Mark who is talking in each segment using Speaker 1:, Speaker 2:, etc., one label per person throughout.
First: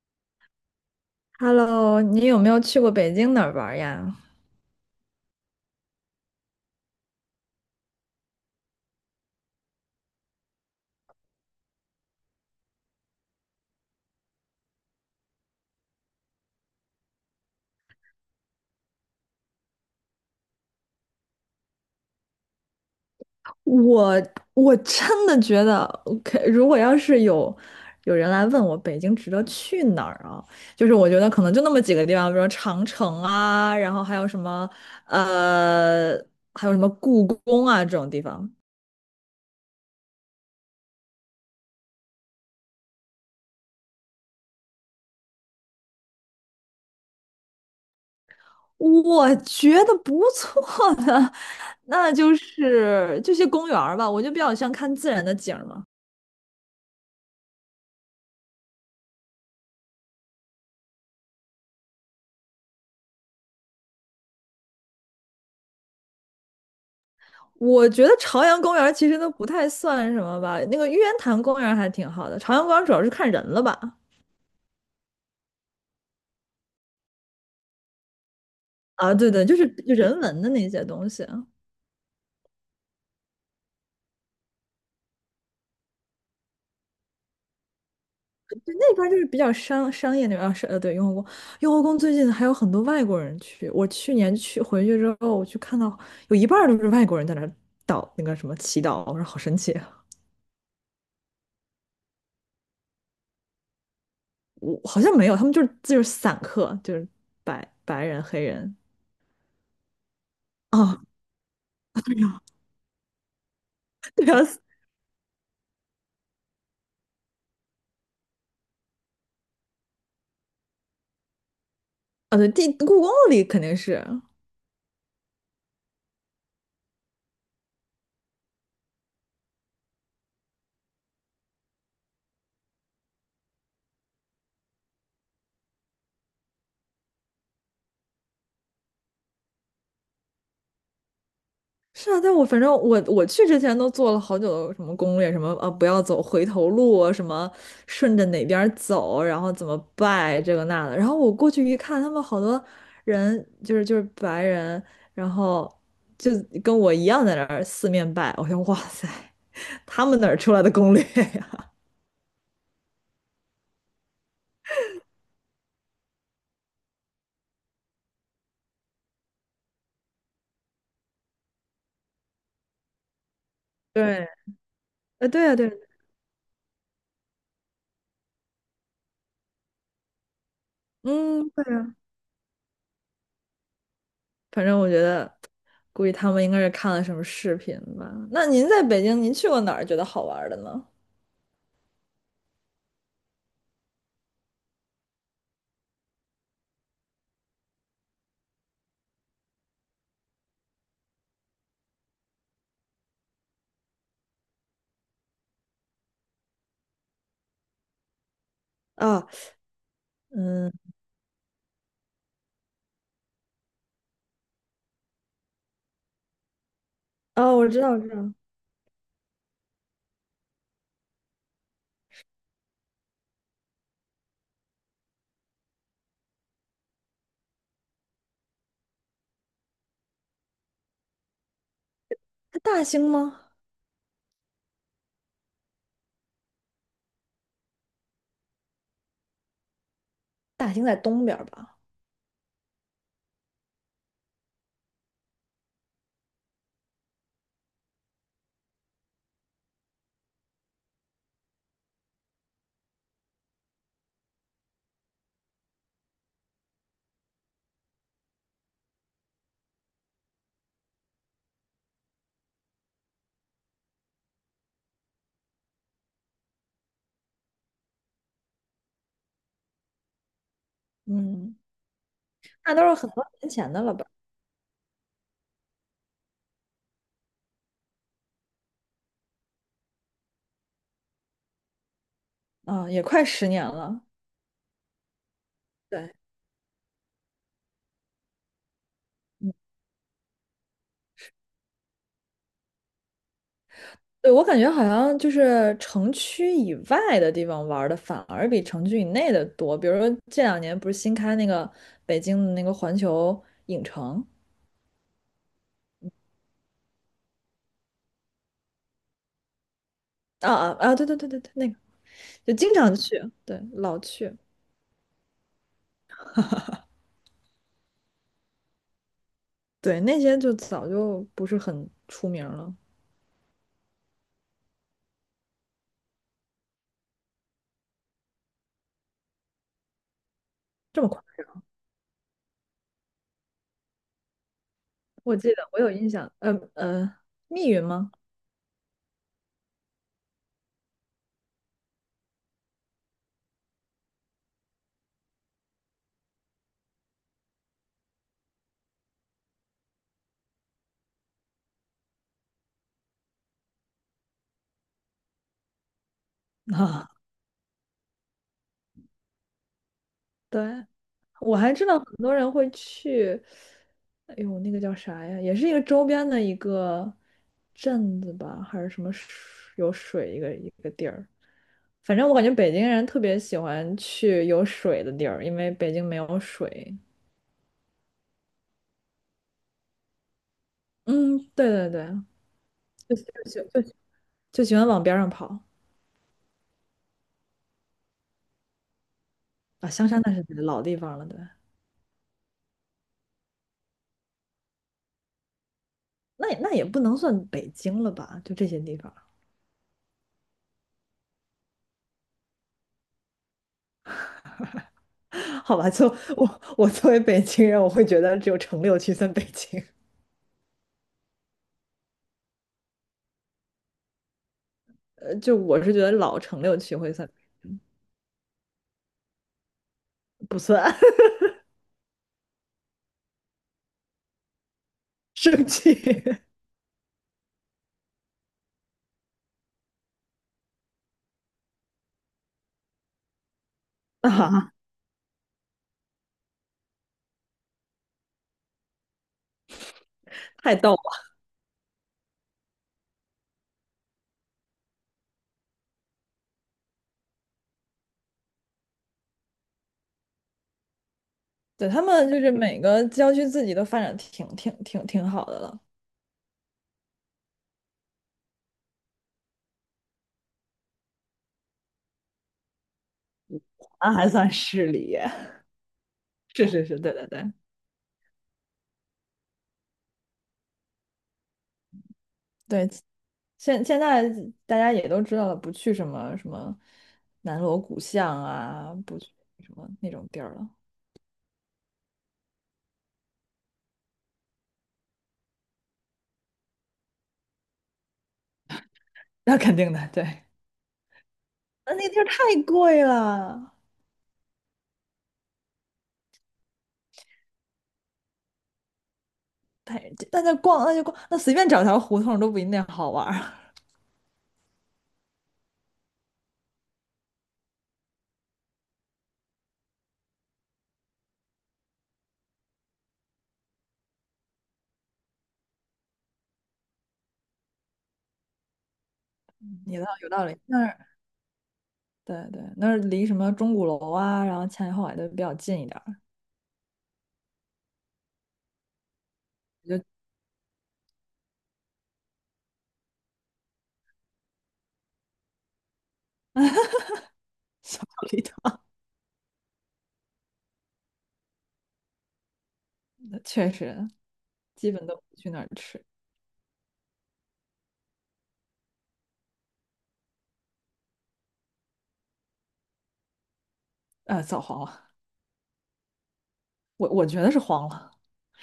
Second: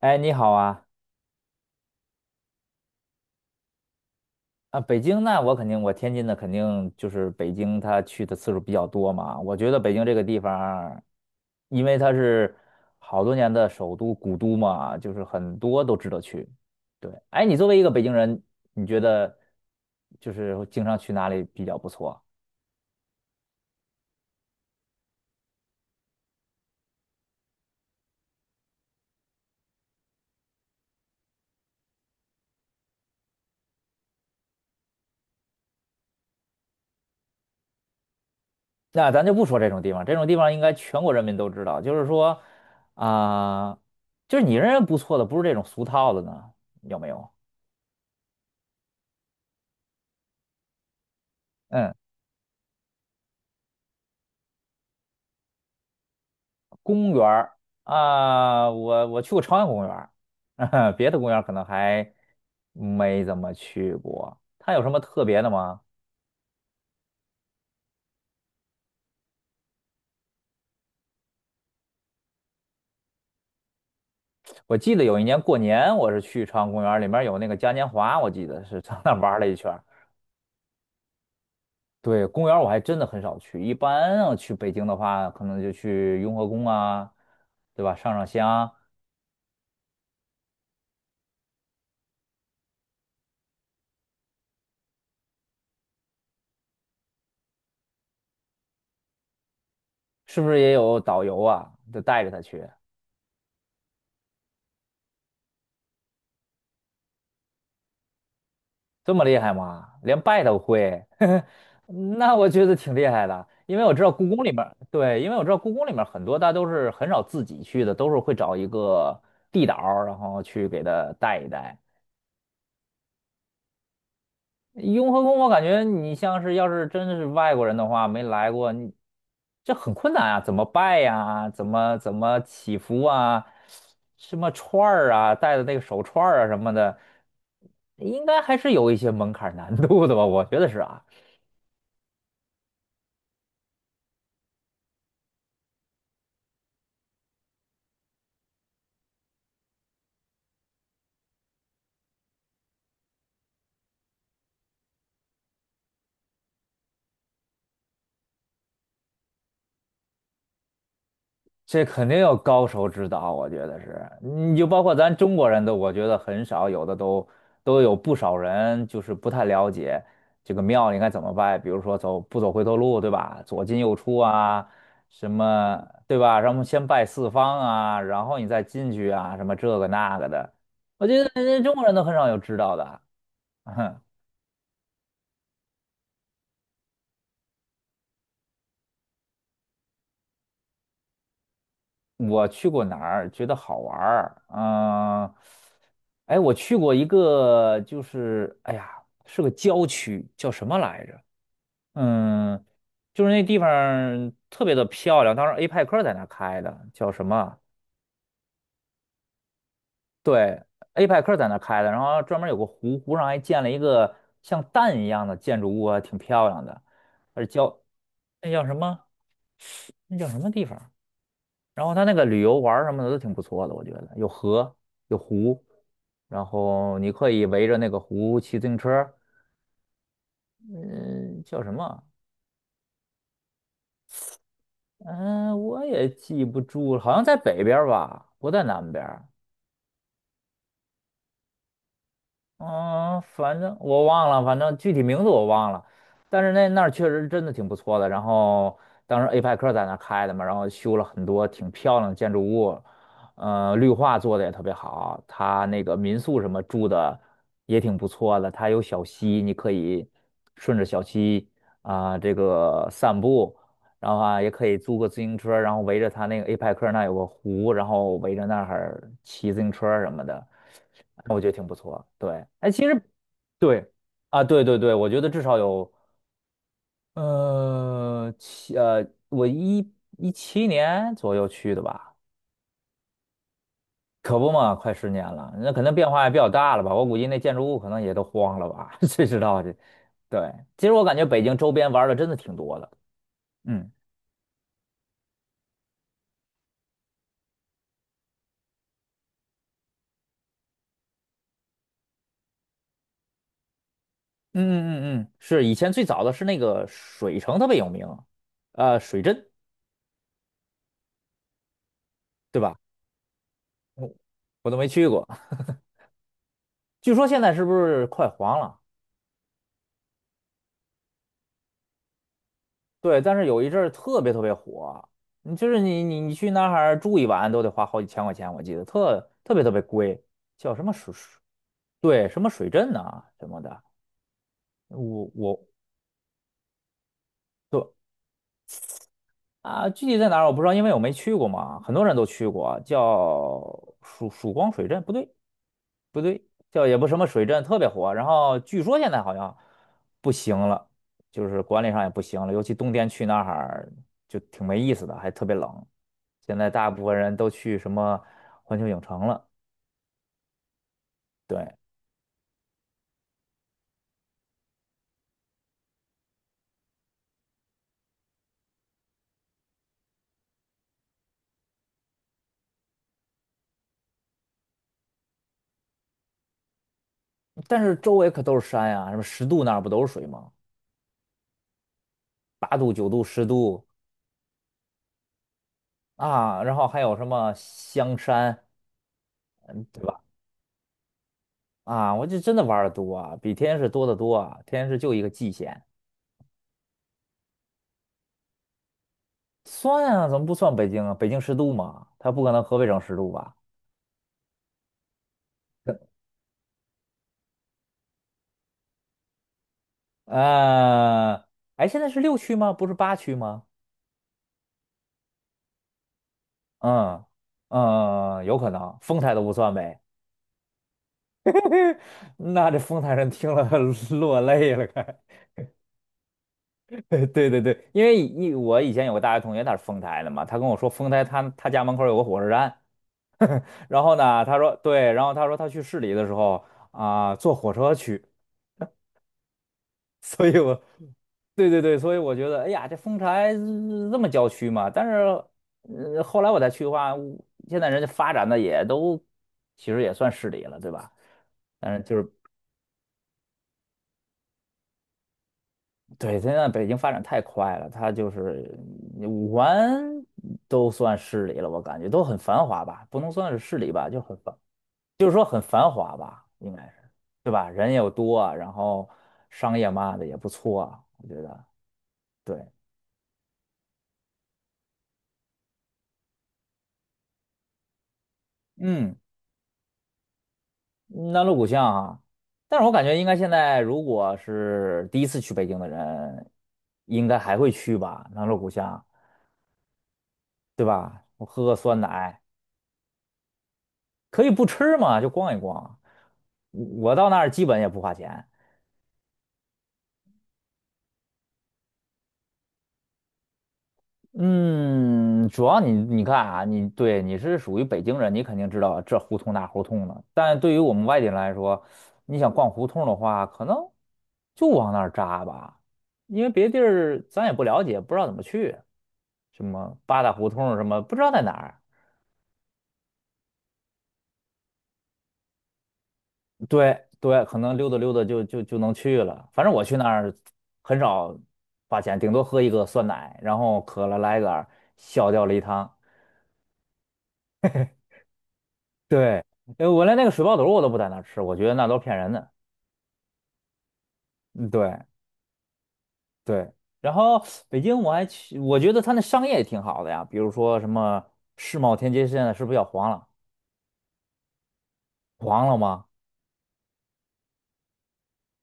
Speaker 1: 哎，你好啊！
Speaker 2: Hello,你有没有去过北京哪儿玩儿呀？
Speaker 1: 啊，北京那我肯定，我天津的肯定就是北京，他去的次数比较多嘛。我觉得北京这个地方因为它是好多年的首都古都嘛，就是很多都值得去。对，哎，你作为一个北京人，你觉得就是经常去哪里比较不错？
Speaker 2: 我我真的觉得，OK,如果要是有人来问我北京值得去哪儿啊，就是我觉得可能就那么几个地方，比如说长城啊，然后呃，还有什么故宫啊这种地方，
Speaker 1: 那咱就不说这种地方，这种地方应该全国人民都知道。就是说，啊、就是你认为不错的，不是这种俗套的呢，有没有？
Speaker 2: 我觉得不错的，
Speaker 1: 嗯。
Speaker 2: 那就是这些公园儿吧，我就比较像看自然的景儿嘛。
Speaker 1: 公园儿啊，我去过朝阳公园儿，别的公园儿可能还没怎么去过。它有什么特别的吗？
Speaker 2: 我觉得朝阳公园其实都不太算什么吧，那个玉渊潭公园还挺好的，朝阳公园主要是看人了吧？
Speaker 1: 我记得有一年过年，我是去朝阳公园儿，里面有那个嘉年华，我记得是上那
Speaker 2: 啊，
Speaker 1: 儿
Speaker 2: 对
Speaker 1: 玩儿
Speaker 2: 对，
Speaker 1: 了一
Speaker 2: 就是
Speaker 1: 圈儿。
Speaker 2: 就人文的那些东西啊，
Speaker 1: 对，公园儿我还真的很少去，一般要去北京的话，可能就去雍和宫啊，对吧？上上香，
Speaker 2: 那边就是比较商业那边啊对，雍和宫，雍和宫最近还有很多外国人去，我去年去回去之后，我去看到有一半儿都是外国人在那儿祷那个什么祈祷，我说好神奇啊。
Speaker 1: 是不是也有导游啊，就带着他去？
Speaker 2: 我好像没有，他们就是散客，就是白人黑人，
Speaker 1: 这么厉害吗？连拜都
Speaker 2: 啊。
Speaker 1: 会，
Speaker 2: 对
Speaker 1: 那
Speaker 2: 呀，
Speaker 1: 我觉得挺厉害的。因为我知道
Speaker 2: 对
Speaker 1: 故
Speaker 2: 呀，
Speaker 1: 宫里面。对，因为我知道故宫里面很多，大都是很少自己去的，都是会找一个地导儿然后去给他带一带。
Speaker 2: 啊，对，故宫里肯定是。
Speaker 1: 雍和宫，我感觉你像是要是真的是外国人的话，没来过，你这很困难啊，怎么拜呀、怎么祈福啊？什么串儿啊，戴的那个手串儿啊什么的，应该还是有一些门槛难度的吧？我觉得是啊。
Speaker 2: 是啊，但我反正我去之前都做了好久的什么攻略，什么不要走回头路啊，什么顺着哪边儿走，然后怎么拜这个那的。然后我过去一看，他们好多人就是白人，然后就跟我一样在那儿四面拜。我想哇塞，他们哪儿出来的攻略呀？
Speaker 1: 这肯定有高手指导，我觉得是，你就包括咱中国人都，我觉得很少，有的都有不少人就是不太了解这个庙应该怎么拜，比如说走不走回头路，对吧？左进 右出
Speaker 2: 对，
Speaker 1: 啊，
Speaker 2: 呃
Speaker 1: 什
Speaker 2: 对呀、啊、对啊，
Speaker 1: 么对吧？然后先拜四方啊，然后你再进去啊，什么这个那个的，我觉得
Speaker 2: 嗯
Speaker 1: 人
Speaker 2: 对
Speaker 1: 家中国人
Speaker 2: 呀、
Speaker 1: 都很少有知道的。
Speaker 2: 反正我觉得估计他们应该是看了什么视频吧。那您在北京，您去过哪儿觉得好玩儿的呢？
Speaker 1: 我去过哪儿觉得好玩儿？嗯、哎，我去过一个，就是哎呀，是个郊区，叫什么来着？嗯，就是那地方儿特别的漂亮，当时 A 派克在那儿开的，叫什么？
Speaker 2: 啊，
Speaker 1: 对
Speaker 2: 嗯。
Speaker 1: ，A 派克在那儿开的，然后专门有个湖，湖上还建了一个像蛋一样的建筑物啊，挺漂亮的。而
Speaker 2: 哦，我
Speaker 1: 叫
Speaker 2: 知道，我知道，
Speaker 1: 那叫什么？那叫什么地方？然后它那个旅游玩儿什么的都挺不错的，我觉得有河有湖，然后你可以围着那个湖骑自行车儿，嗯，叫什么？
Speaker 2: 它大兴吗？
Speaker 1: 嗯，我也记不住了好像在北边儿吧，不在南边儿。
Speaker 2: 大兴在东边儿吧？
Speaker 1: 嗯，反正我忘了，反正具体名字我忘了，但是那那儿确实真的挺不错的。然后当时 APEC 在那儿开的嘛，然后修了很多挺漂亮的建筑物，绿化做的也特别好。它那个民宿什么住的也挺不错的，它有小溪，你可以顺着小溪这个散步，然后啊也可以租个自行车，然后围着它那个 APEC 那儿有个湖，然后围着那儿骑自行车什么的。我觉得
Speaker 2: 嗯，
Speaker 1: 挺不错。对，哎，
Speaker 2: 那
Speaker 1: 其
Speaker 2: 都是
Speaker 1: 实
Speaker 2: 很多年前的
Speaker 1: 对
Speaker 2: 了吧？
Speaker 1: 啊，对对对，我觉得至少有呃七呃，17年左右去的吧，
Speaker 2: 啊，也快十年了。
Speaker 1: 可不嘛，快10年了，那可能变
Speaker 2: 对，
Speaker 1: 化也比较大了吧。我估计那建筑物可能也都荒了吧，谁知
Speaker 2: 嗯，
Speaker 1: 道这？对，其实我感觉北京周边玩儿的真的挺多的。嗯嗯
Speaker 2: 对，我感觉好像就是城区以外的地方玩儿的反而比城区以内的多。比如说这两年不是新开那个北京的那个环球影城。
Speaker 1: 嗯嗯嗯，是以前最早的是那个水城特别有名，水镇
Speaker 2: 啊啊啊！对对对对对，那个就
Speaker 1: 对
Speaker 2: 经
Speaker 1: 吧？
Speaker 2: 常去，对，老
Speaker 1: 我
Speaker 2: 去，
Speaker 1: 我都没去过，据说现在是不是快黄了？
Speaker 2: 对，那些就早就不是很出名儿了。
Speaker 1: 对，但是有一阵儿特别特别火，你就是你你你去那儿住一晚都得花好几千块钱，我记得特别特别贵，叫什么
Speaker 2: 这么
Speaker 1: 水
Speaker 2: 快，
Speaker 1: 水，对，什么水镇呐、什么的，我
Speaker 2: 我记
Speaker 1: 我
Speaker 2: 得我有印象，密云
Speaker 1: 对
Speaker 2: 吗？
Speaker 1: 啊，具体在哪儿我不知道，因为我没去过嘛，很多人都去过啊，叫曙光水镇，不对，不对，叫也不什么水镇特别火，然后据说现在好像不行了，就是管理上也不行了，尤其冬天去那儿就挺没意思的，还特别冷。现在 大部
Speaker 2: 啊，
Speaker 1: 分人都去什么环球影城了，
Speaker 2: 对，我
Speaker 1: 对，
Speaker 2: 还知道很多人会去，哎呦，那个叫啥呀？也是一个周边的一个镇子吧，还是什么有水一个一个地儿。反正我感觉北京人特别喜欢去有水的地儿，因为北京没有水。
Speaker 1: 但是周围可都是山呀、什么十渡那儿不都是水吗？
Speaker 2: 嗯，对对对，
Speaker 1: 8渡、九
Speaker 2: 就
Speaker 1: 渡、十
Speaker 2: 就
Speaker 1: 渡
Speaker 2: 就就就喜欢往边上跑
Speaker 1: 啊，然后还有什么香山，嗯，
Speaker 2: 啊。
Speaker 1: 对
Speaker 2: 香山
Speaker 1: 吧？
Speaker 2: 那是老地方了，对，
Speaker 1: 啊，我就真的玩的多啊，比天津市多得多啊，天津市就一个蓟县。
Speaker 2: 那也那也不能算北京了吧？就这些地方。
Speaker 1: 算啊，怎么不算北京啊？北京十度嘛，它不可能河北省十度吧？
Speaker 2: 好吧，就我作为北京人，我会觉得只有城六区算北京，
Speaker 1: 呃，哎，现在是6区吗？不是8区吗？
Speaker 2: 就我是觉得老城六区会
Speaker 1: 嗯
Speaker 2: 算，
Speaker 1: 嗯，有可能，丰台都不算呗。
Speaker 2: 不算。
Speaker 1: 那这丰台人听了 落泪了，该。
Speaker 2: 生气。
Speaker 1: 对对对，因为我以前有个大学同学，他是丰台的嘛，他跟我说丰台他家门口有个火车站，然后
Speaker 2: 啊，
Speaker 1: 呢，他
Speaker 2: 啊
Speaker 1: 说对，然后他说他去市里的时候坐火车去，所以我
Speaker 2: 太逗了。
Speaker 1: 对对对，所以我觉得，哎呀，这丰台这么郊区嘛，但是，后来我再去的话，我现在人家发展的也都，其实也算市里了，对吧？
Speaker 2: 对，
Speaker 1: 但
Speaker 2: 他
Speaker 1: 是就是
Speaker 2: 们就是每个郊区自己都发展挺好的了，
Speaker 1: 对，现在北京发展太快了，它就是嗯5环都算市里了，我感觉都很繁华吧，不能算是市里吧，
Speaker 2: 那
Speaker 1: 就
Speaker 2: 还
Speaker 1: 很
Speaker 2: 算
Speaker 1: 繁，
Speaker 2: 市里。
Speaker 1: 就是说 很繁华吧，
Speaker 2: 是
Speaker 1: 应该
Speaker 2: 是是，
Speaker 1: 是，
Speaker 2: 对对对。
Speaker 1: 对吧？人又多啊，然后商业嘛的也不错啊，我觉得，对，
Speaker 2: 对，现现在大家也都知道了，不去什么什么南锣鼓巷啊，
Speaker 1: 嗯。
Speaker 2: 不去什么那种地儿了，
Speaker 1: 南锣鼓巷啊，但是我感觉应该现在如果是第一次去北京的人，应该还会去吧，南锣鼓巷，
Speaker 2: 那肯定的，对，
Speaker 1: 对吧？我喝个
Speaker 2: 那
Speaker 1: 酸
Speaker 2: 那地儿
Speaker 1: 奶，
Speaker 2: 太贵了。
Speaker 1: 可以不吃嘛，就逛一逛。我到那儿基本也不花钱。
Speaker 2: 太，那就逛，那就逛，那随便找条胡同都不一定好玩儿。
Speaker 1: 嗯，主要你你看啊，你对你是属于北京人，你肯定知道这胡同那胡同的。但对于我们外地人来说，你想逛胡同的话，可能就往那儿扎吧，因为别地儿咱也不了解，不知道怎么去。什 么
Speaker 2: 你倒
Speaker 1: 八
Speaker 2: 有
Speaker 1: 大
Speaker 2: 道
Speaker 1: 胡
Speaker 2: 理，
Speaker 1: 同什
Speaker 2: 那儿
Speaker 1: 么，不知道在哪儿。
Speaker 2: 对对，那儿离什么钟鼓楼啊，然后前海后海都比较近一点儿，
Speaker 1: 对对，可能溜达溜达就能去了。反正我去
Speaker 2: 也就
Speaker 1: 那儿很少花钱，顶多喝一个酸奶，然后渴了来一杆儿小吊梨汤。
Speaker 2: 离它。
Speaker 1: 对，我连那个水爆肚我都不在那儿吃，我觉得那都是骗人的。
Speaker 2: 确实
Speaker 1: 嗯
Speaker 2: 基
Speaker 1: 对
Speaker 2: 本都不去那儿吃。
Speaker 1: 对，然后北京我还去，我觉得它那商业也挺好的呀，比如说什么世贸天阶现在是不是要黄了？
Speaker 2: 呃，早黄了，
Speaker 1: 黄了吗？
Speaker 2: 我我觉得是黄了，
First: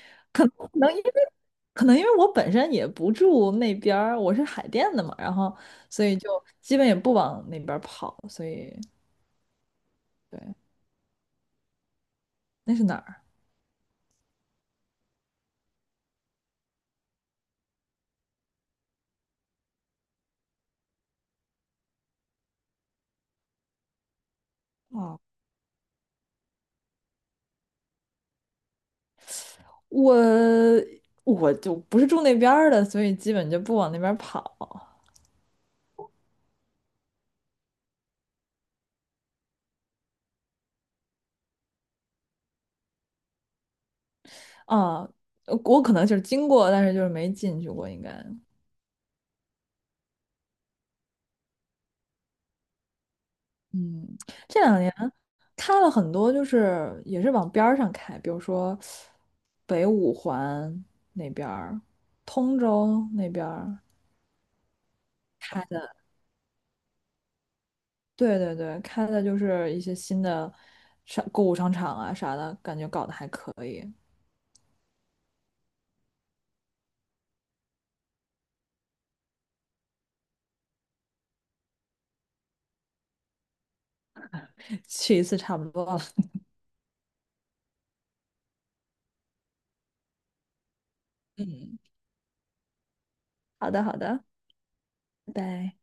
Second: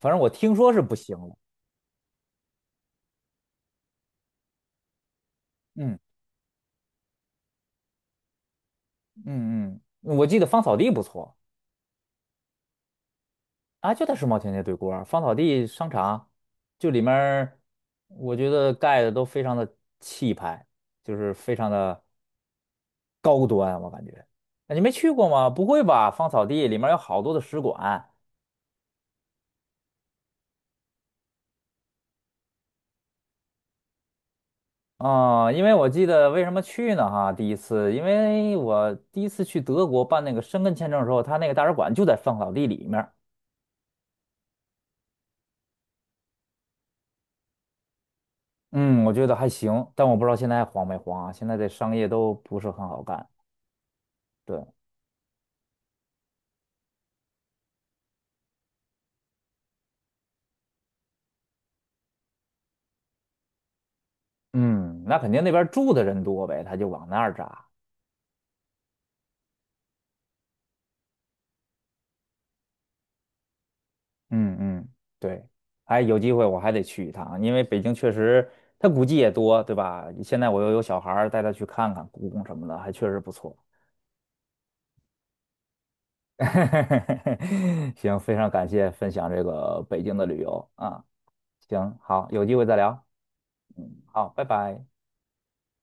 Speaker 1: 反正我
Speaker 2: 可能
Speaker 1: 听说
Speaker 2: 可
Speaker 1: 是
Speaker 2: 能
Speaker 1: 不
Speaker 2: 因为
Speaker 1: 行了。
Speaker 2: 可能因为我本身也不住那边儿，我是海淀的嘛，然后
Speaker 1: 嗯
Speaker 2: 所以就基本也不往那边儿跑，所以
Speaker 1: 嗯嗯，我记得
Speaker 2: 对，
Speaker 1: 芳草地不错。
Speaker 2: 那是哪儿
Speaker 1: 啊，就在世贸天阶对过儿啊，芳草地商场，就里面儿，我觉得盖的都非常的气派，就是非常的高端，我感觉。啊你没
Speaker 2: 啊？
Speaker 1: 去
Speaker 2: 哦
Speaker 1: 过吗？不会吧？芳草地里面有好多的使馆
Speaker 2: 我我就不是住那边儿的，所以基本就不往那边儿跑
Speaker 1: 啊，因为我记得为什么去呢？哈，第一次，因为我第一次去德国办那个申根签证的时候，他那个大使馆就在芳草地里面儿。
Speaker 2: 啊。我可能就是经过，但是就是没进去过，应该。
Speaker 1: 嗯，我觉得还行，但我不知道现在还黄没黄啊？现在这商业都不是很好干。
Speaker 2: 嗯，这
Speaker 1: 对。
Speaker 2: 两年开了很多，就是也是往边儿上开，比如说北五环那边儿、通州那边儿
Speaker 1: 嗯，那肯定那
Speaker 2: 开
Speaker 1: 边住
Speaker 2: 的，
Speaker 1: 的人多呗，他就往那儿扎。
Speaker 2: 对对对，开的就是一些新的购物商场啊啥的，感觉搞得还可以，
Speaker 1: 嗯嗯，对，哎，有机会我还得去一趟，因为北京确实它古迹也多，对吧？现在我又有小孩儿，带他去看看故宫什么的，还确实不错。
Speaker 2: 去一次差不多了。
Speaker 1: 行，非常感谢分享这个北京的旅游啊，
Speaker 2: 嗯，
Speaker 1: 行，好，有机会再聊，
Speaker 2: 好的好的，
Speaker 1: 好，拜拜。
Speaker 2: 拜拜。